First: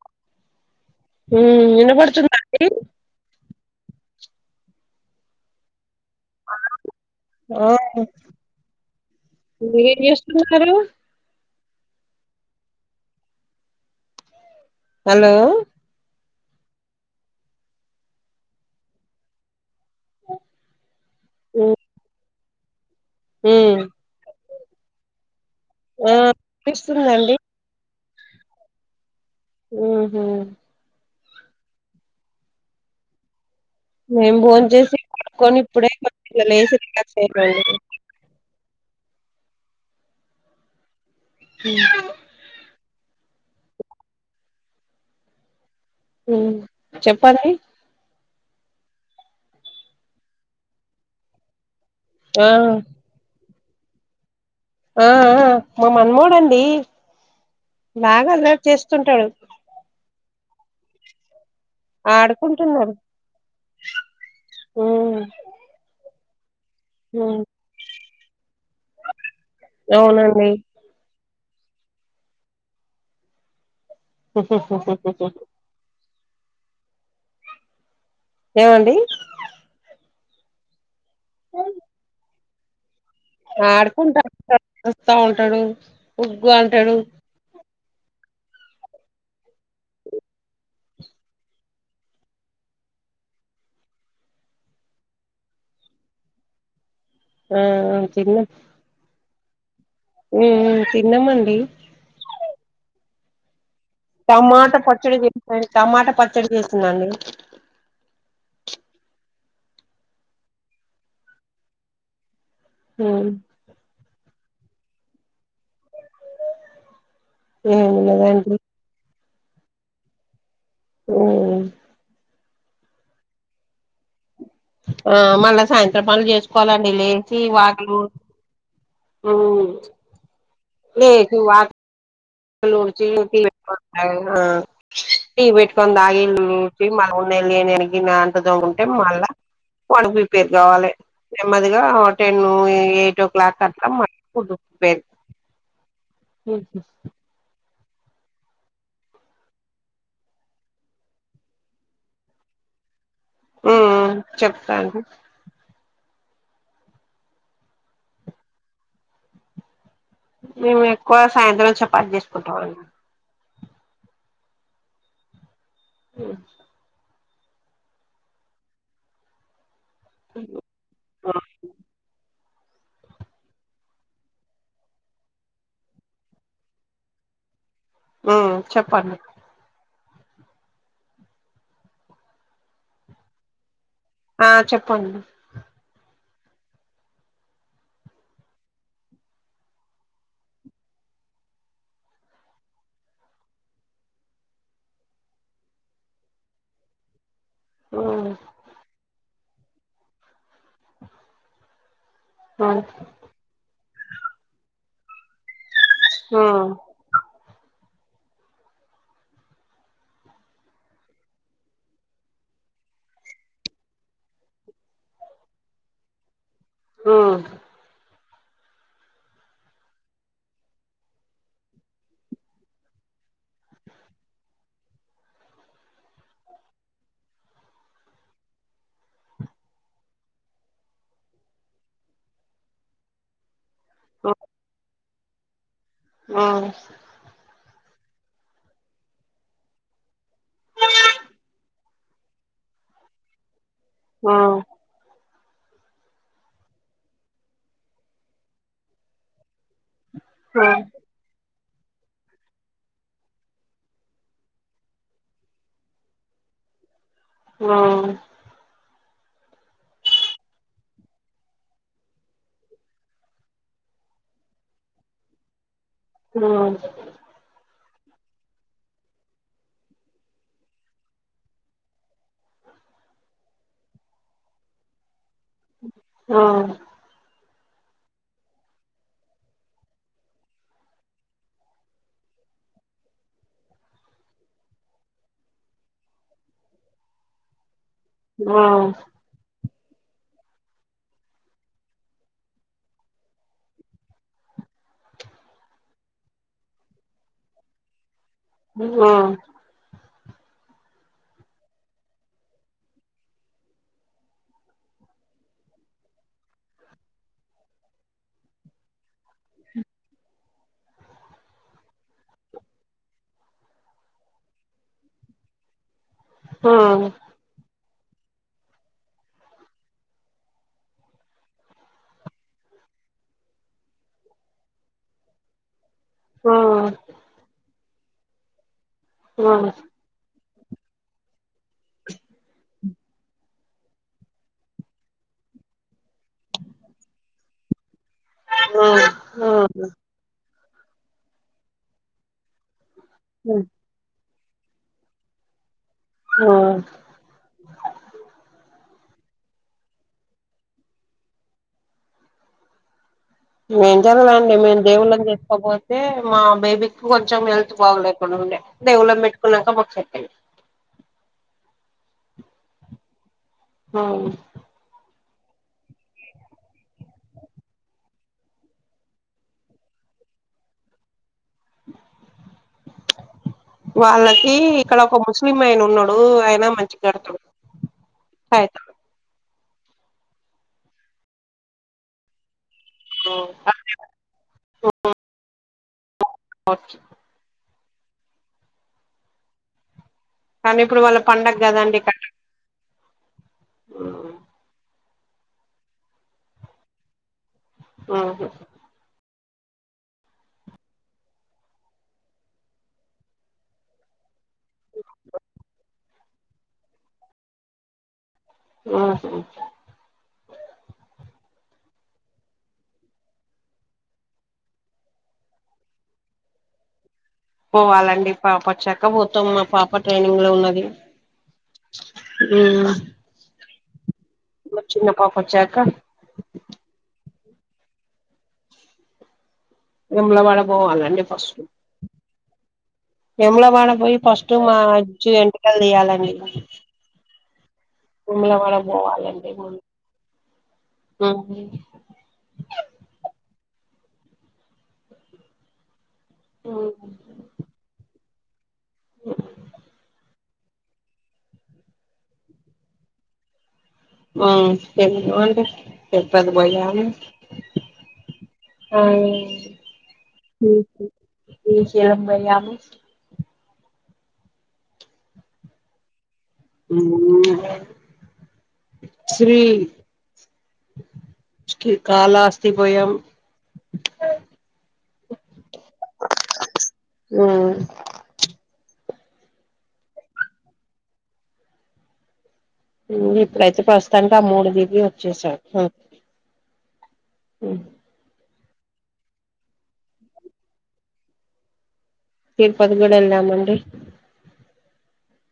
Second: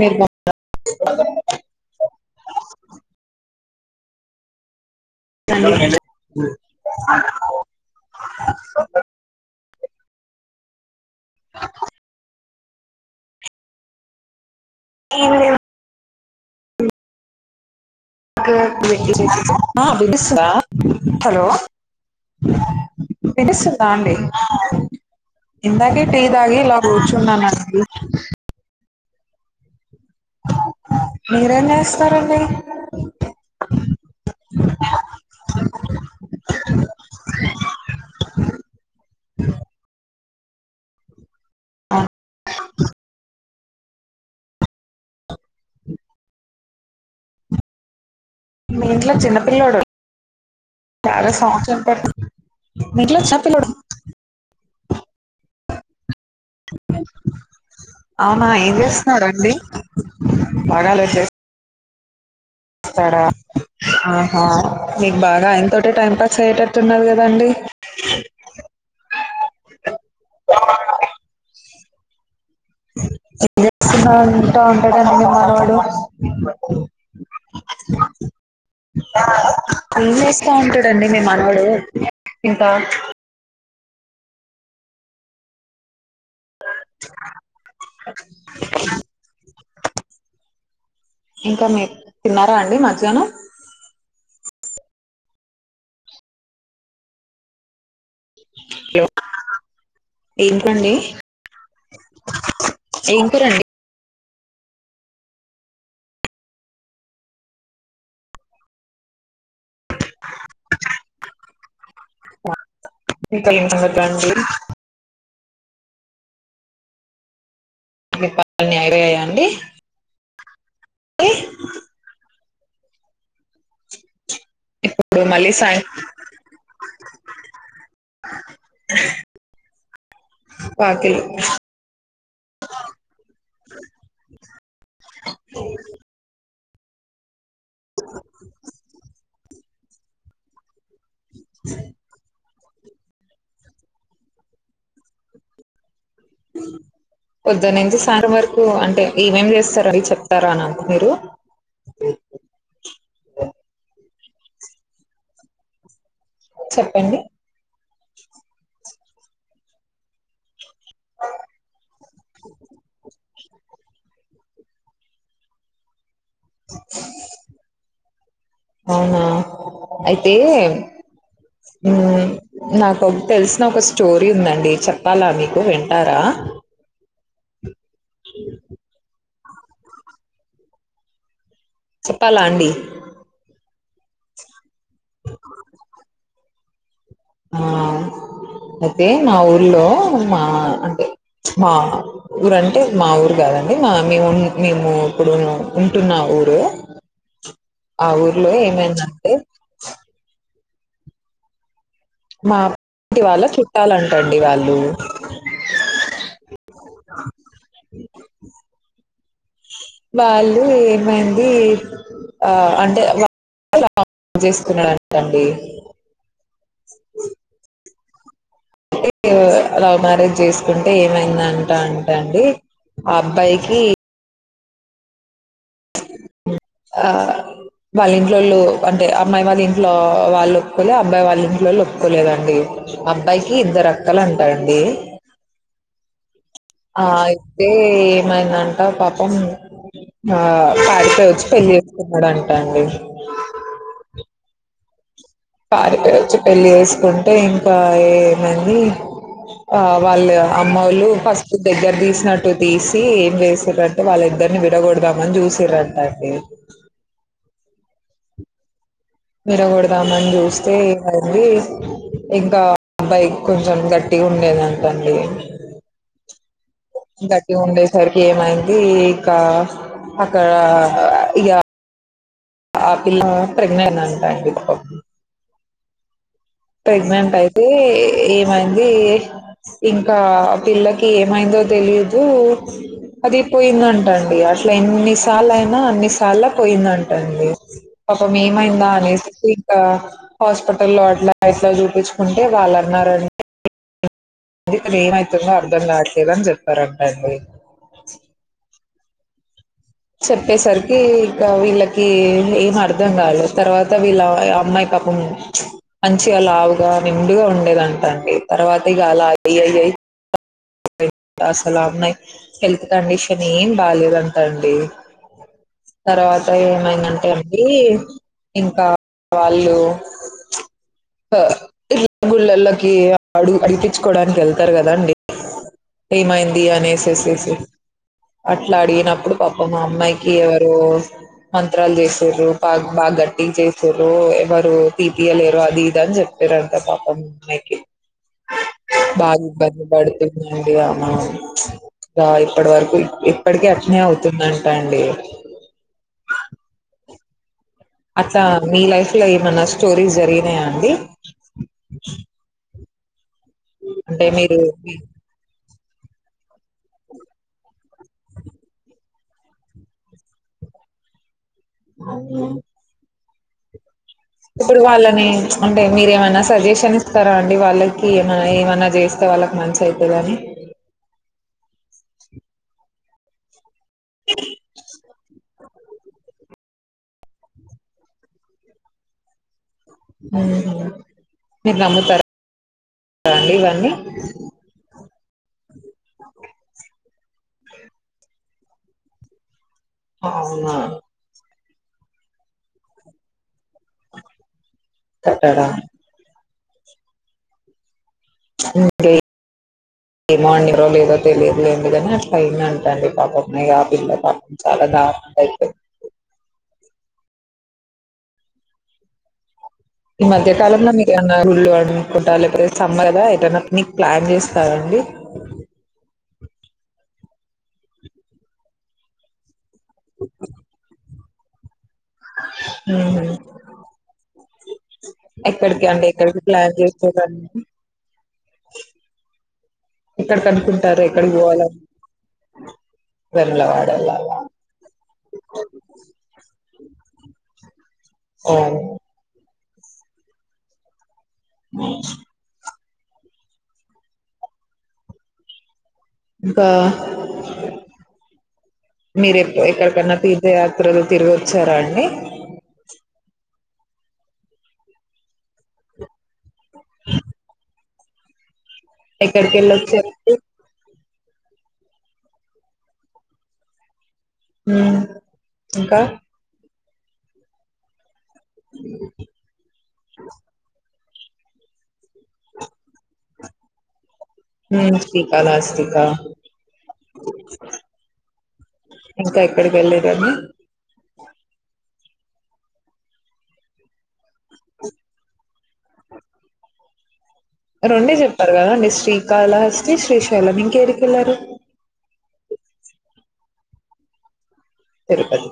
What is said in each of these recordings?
నిర్బయ. ఉమ్ వినబడుతుందండి. ఆహ్. ఏమిటి. ఆహ్ నువ్వు ఏం చేస్తున్నావ్. ఎవరు. ఆహ్ హలో. [inaudible] హలో ఆహ్. హ్మ్ వినిపిస్తుందా అండి. ఆహ్ ఇందాకే ఆ టీ తాగి ఇలా వినిపిస్తుందండి కూర్చున్నానండి. [unintelligible] ఉహూ. మీరేం చెస్తారండి. మేం భోన్ చేసి కొని ఇప్పుడే బ లేసి ఇట్ వచ్చినమండి. ఆహ్ ఉమ్. ఉమ్మ్ చెప్పండి. మీ ఇంట్లో చిన్నపిల్లోడు చానా సౌండ్ వస్. మీ ఇంట్లో చిన్న పిల్లోడ్. ఆహ్ ఆహ్ మా మన్మడండి బాగా అవునా అల్లరి ఏం చేస్తుంటాడు. చేస్తున్నాడండి బాగా అల్లరి చేస్. ఆడు. స్తాడా ఆహా మీకు హ్మ్ బాగా ఆయన తోటే టైం పా స్ అయ్యేట ట్టున్నారు హ్మ్ గదండి అవునండి [inaudible] నా వెంటా ఉంటడండి మనుమడు [unintelligible] ఏవండి తాంటడు ఏంటండీ మీ మనుమడు ఇంకా ప్చ్ ఆడుకుంటా ఉంటా వస్తా ఉంటాడు ఉగ్గు అంటాడు ఇంకా మీర్ తిన్నారా అండి మధ్యాహ్నం ఉమ్ తిన్నాం హలో ఉమ్ ఏం ఉమ్ కూరండి తిన్నామండి ఏం కూరండి టమాటా పచ్చడి చేస్తు టమాటా పచ్చడి చేసిందండి ఉమ్ ఇంతకలింగా [unintelligible] ఉమ్ గదే అంటున్న అండీ ఉమ్ ఆ ఇప్పుడు మళ్ళీ మళ్ళా సాయం సాయంత్రం పనులు చేసుకోవాలండి లేచి వాకిలు ఉ ఊ వాకిలు లేదు వాక్ వాకీలు ఊడ్చి టీ పెట్టుకొని తాగినా టీ పెట్టుకొని తాగి డ్చి మళ్ళ నేను ఏం చేయ్యను ఈ గిన్నె అంతా తోముకుంటే మళ్ళా వాడు పి పెద్ద అవ్వలే నెమ్మదిగా టెన్ పోయి ఎయిట్ ఓ క్లాక్ వత్తామ్ [inaudible] ఉహూ పొద్దన నుంచి సాయంత్రం వరకు అంటే ఏం ఏం చేస్తారో అడిగి చెప్తారా నాకు మీరు ఉమ్ ఉమ్ చెప్తాను చెప్పండి మేము ఎక్కువ సాయంత్రం చపాతి చేసుకుంటాం అండీ [unintelligible] అవునా అయితే ఊ నాకు ఒ తెలిసిన ఒక స్టోరీ ఉందండి చెప్పాలా మీకు వింటారా ఆ చెప్పండి చెప్పాలా అండి ఆ చెప్ పండి ఆ అయితే మా ఊర్లో మా అంటే మా ఊరంటే మా ఊరు కాదండి మా మేము మేము ఇప్పుడు ఉంటున్న ఊరు ఆ ఉమ్ ఊర్లో ఏమైందంటే స్ మా ఉమ్ ఆంటీ వాళ్ళ చుట్టాలంట్ట అండీ వాళ్ళు ఆ వాళ్ళు ఏమైంది ఆ అంటే వా [unintelligible] చేసున్నారంట అండీ ఆ అంటే లవ్ మ్యారేజ్ చేసుకుంటే ఏమైందంట అంట అండి ఆ అబ్బాయికి ఆ వాళ్ళ ఇంట్లో వాళ్ళు అంటే అమ్మాయి వాళ్ళ ఇంట్లో వాళ్ళు ఒప్పుకోలేదు అబ్బాయి వాళ్ళ ఇంట్లో వాళ్ళు ఒప్పుకోలేదండి అబ్బయికి ఇద్దరు అ క్కలు అంటండి ఆ ఆ అయితే ఏమైందంట పాపం ఆ పారిపై వచ్చి పెళ్లి చేసున్నాడంట అండి ఆ పారిపి వచ్చి పెళ్లి వేసుకుంటే ఇంకా ఏమంది ఆ వాళ్ళు అమ్మోళ్లు ఫస్ దగ్గర తీసినట్టు తీసి ఏం చేసిరంటే వాళ్ళిద్దరిని విడగొడదామని చూసిరంటండి ఆ విరగొడదామని చూస్తే అంది ఇంకా అబ్బైక్ కొంచెం గట్టిగా ఉండేదంటండి ఆ గట్టి ఉండేసరికి ఏమైంది ఇక అక్కడ ఇగ ఆ పిలా ప్రెగ్నంట్ అంటండి ఇపు ప్రెగ్నెంట్ అయి అయితే ఏమైంది ఇంకా పిల్లకి ఏమైందో తెలిదు అది పోయిందంటండి అట్లా ఎన్ని సాల అయినా అన్ని సాల పోయిందంటండి పాప మేమైందా అనేసి గ హాస్పిటల్ లో అట్లా వయసులో చూపించుకుంటే వాళ్ళన్నరంట ఇక్కడ ఏమైతుందో అర్థం కావట్లేదని చెప్పారంటండి హ్మ్ ఉమ్. చెప్పేసరికి ఇగ వీళ్లకి ఏం అర్థం కాలేదు. తర్వాత వీళ్ల ఆమ అమ్మాయి పాపం మంచిగా లావుగా నిండుగా ఉండేదంట అండి. తర్వాత ఇగ అలా అయి. అయ అయి అయి పా అసలు అమ్మాయి హెల్త్ కండిషన్ ఏం బాలేదంట అండి. తర్వాత ఏమైందంటే అండి. ఇంకా వాళ్లు కా ఇళ్ గుళ్లల్లకి అడుగు అడుగుపించుకోవడానికి వెళ్తారు కదా అండి. ఏం మైందీ అనేసేసిసి? ఆట [unintelligible] అట్ల అడిగినప్పుడు ఉమ్ ఉమ్ ఉమ్ పాపం ఆ అమ్మాయికి ఎవరు. డైవోర్స్ మంత్రాలు చేసిరు పాగ. బాగా గట్టింగ్ చేసిరు, ఎవరు తీపియలేరు అది ఇద అన్ని చెయ్పిరంట పాపం ఆ అమ్మాయికి. బాగా ఇబంది పడుతది అంట. ఇందిగా మనం, రా ఇప్పడ్ వరకు. ఇప్పడికి అటనే అవు. ఉంటుందంట అండి. ఆ అట్లా మీ లైఫ్ లో ఏమన్నా స్టోరీస్ జరిగినాయా అండి? మేం అంటే జరగలేదు అండీ మీరు మేము దేవుళ్లని చెసుకోబొతె. అంటే మా బేబీకి కొంచెం హెల్త్ బాగాలేకుం ఉండే, దేవుళ్లన పెట్టుకున్నాక మాకు సెట్ అయింది. [unintelligible] అవును. ఇప్పుడు వాళ్లని అంటే మీరు ఏమైనా సజెషన్ ఇస్తారా అండి? వాళ్లకి ఏమైనా ఏమైనా జేస్తే వాళ్లకు మంచి అయితది అని. [inaudible] వాళ్లకి ఇక్కడ ఒక ముస్లిం. మైయన్ ఉన్నాడు మంచిగ కడతాడు సైట్ ల. మీరేనా? [unintelligible] మీరు నమ్ముతారా? రండి ఇవ్వన్ని. కడతాడు [inaudible] ఖర్చు [unintelligible] అవునా కానీ ఇప్పుడు వాళ్ల పండగ. గదా అండి కా టాట, [unintelligible] హ్మ్. కట్టడా. ఊహూ. ఏ మార్నింగ్ ఎపుడువరకు లేసరో తెలీదు లెండి, కానీ అట్ల అయిందంట అండి. పాపం మే పిల్ల పాపం. చాలా దారుణంగా అయిపోయింది. ఆహా ఈ మధ్య కాలంలో మీరు ఏమైనా గుళ్ళు అనుకుంటార లేకపోతే సమ్మర్ కదా ఎటన్న మీక్ ప్లాన్ చేస్తారండి. పోవాలండి పాప వచ్చాక పోతం మేం పాప ట్రైనింగ్ లో ఉన్నది ఊహూ మా చిన్న పాప వచ్చాక ఎక్కడికి అండి ఎక్కడికి ప్లాన్ చేసే [unintelligible] ఎక్కడ వేములవాడ కనుక్కుంటారు ఎక్కడికి పోవాల అ. వేములవాడపోయి ఫస్ట్ మా ఇజు ఎంటుకలు తీయాలండి ఓ వేములవాడ పోవాలండి ముందు హ్మ్ ఇంకా మీరు ఎక్ ఎక్కడికన్నా తీర్థయాత్రలు తిరిగి వచ్చారా అండి హ్మ్ వెళ్ళినామండి అది పొయ్యాము ఎక్కడికి వెళ్ళొచ్చారండి శ్రీశైలం పొయ్యాము హ్మ్ ఇంకా హ్మ్ శ్రీ సి కాళహస్తి పొయ్యాం శ్రీకాళహస్తికా ఉమ్ ఇంకా ఎక్కడికి వెళ్ళలేదాండి హ్మ్ ఇప్పుడైతే ఫస్ట్ [unintelligible] మూడు దిగి వచ్చేసాం హూ రెండే చెప్ చెప్పారు కదండి శ్రీకాళహస్తి శ్రీశైలం ఇంకేడికి వెళ్ళారు తిరుపతి కూడా వెళ్ళామండి తిరుపతి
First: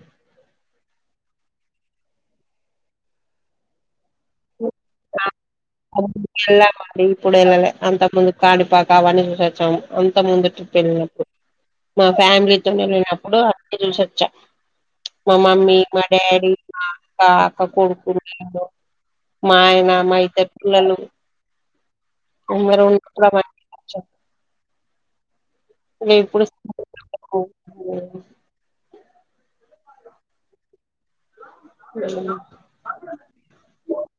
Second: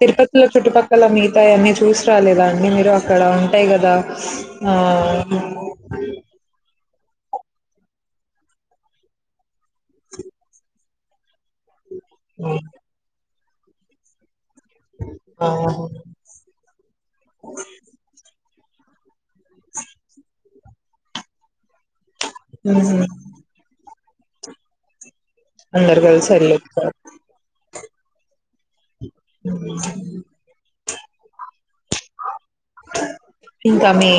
తిరుపతిలో చుట్టుపక్ పక్కల మిగతాయి అన్నీ చూసి రాలేదా అండి మీరు అక్కడ ఉంటాయి గదా [inaudible] ఇప్పుడు వెళ్ళలే అంత ముందు కానీపాకా అవన్నీ చూసి వచ్చాము అంత ముందు ట్రిప్ వెళ్ళినప్పుడు మా ఫ్యామిలీతోని వెళ్ళినప్పుడు అన్ని చూసి వచ్చా మా మమ్మీ అవును. మా డాడీ మా అక్క అక్క కొడుకు నేను మా ఆయన మా ఇద్దరు పిల్లలు ఉహు. [unintelligible] అందరు ఇప్పుడు కలిసిఎల్లిర్రు ఇంకా మీ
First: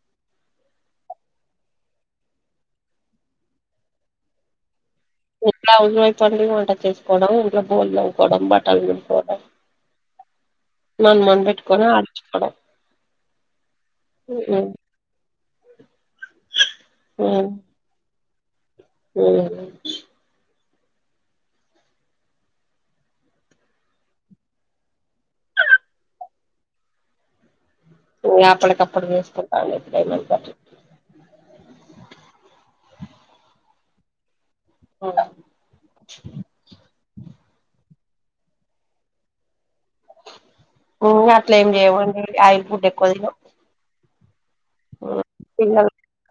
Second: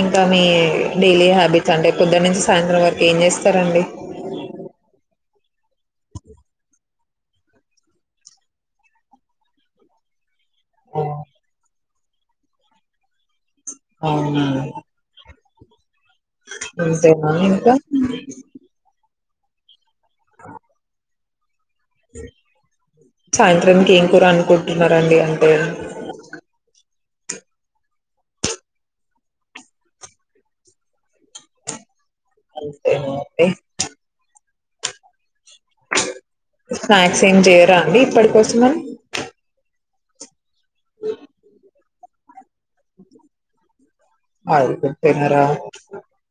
ఇంకా మీ డైలీ హ్యాబిట్స్ అంటే పొద్దున నుంచి సాయంత్రం వరకు ఏం చేస్తారండి ఎట్లా [unintelligible] వంటలు చేస్తా కోడం ఇంట్లో బోకులు తోముకోవడం బట్టలు పిండుకోవడం ఆ! మంద మంద పెట్కోన ఆ హలో అవును అంతేన ఇంకా ఉమ్ ఉమ్ సాయంత్రాంకి ఏం కూర అనుకుంటున్నారండి అంటె హు య అప్పుడకప్పుడ జేస్ కుంటాములె, ఇప్పుడు జెయమంటె. అంతే యేమంటె ఉమ్ స్నాక్స్ ఏమ్ చేయరా అండి. పడి కొస్తున్నమ్. ఊ అట్ల ఏమ్ చేయమండి. ఆయల్ ఫుడ్ ఎక్కువ తినం ఆయిల్ ఫుడ్ హు తినరా ఇయ్యల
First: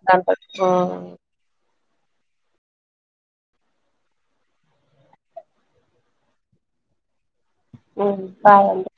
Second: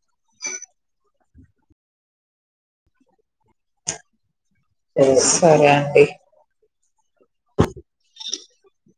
దాన్ కోసం ఉమ్ సరే అండి ఉమ్ బాయ్ అండి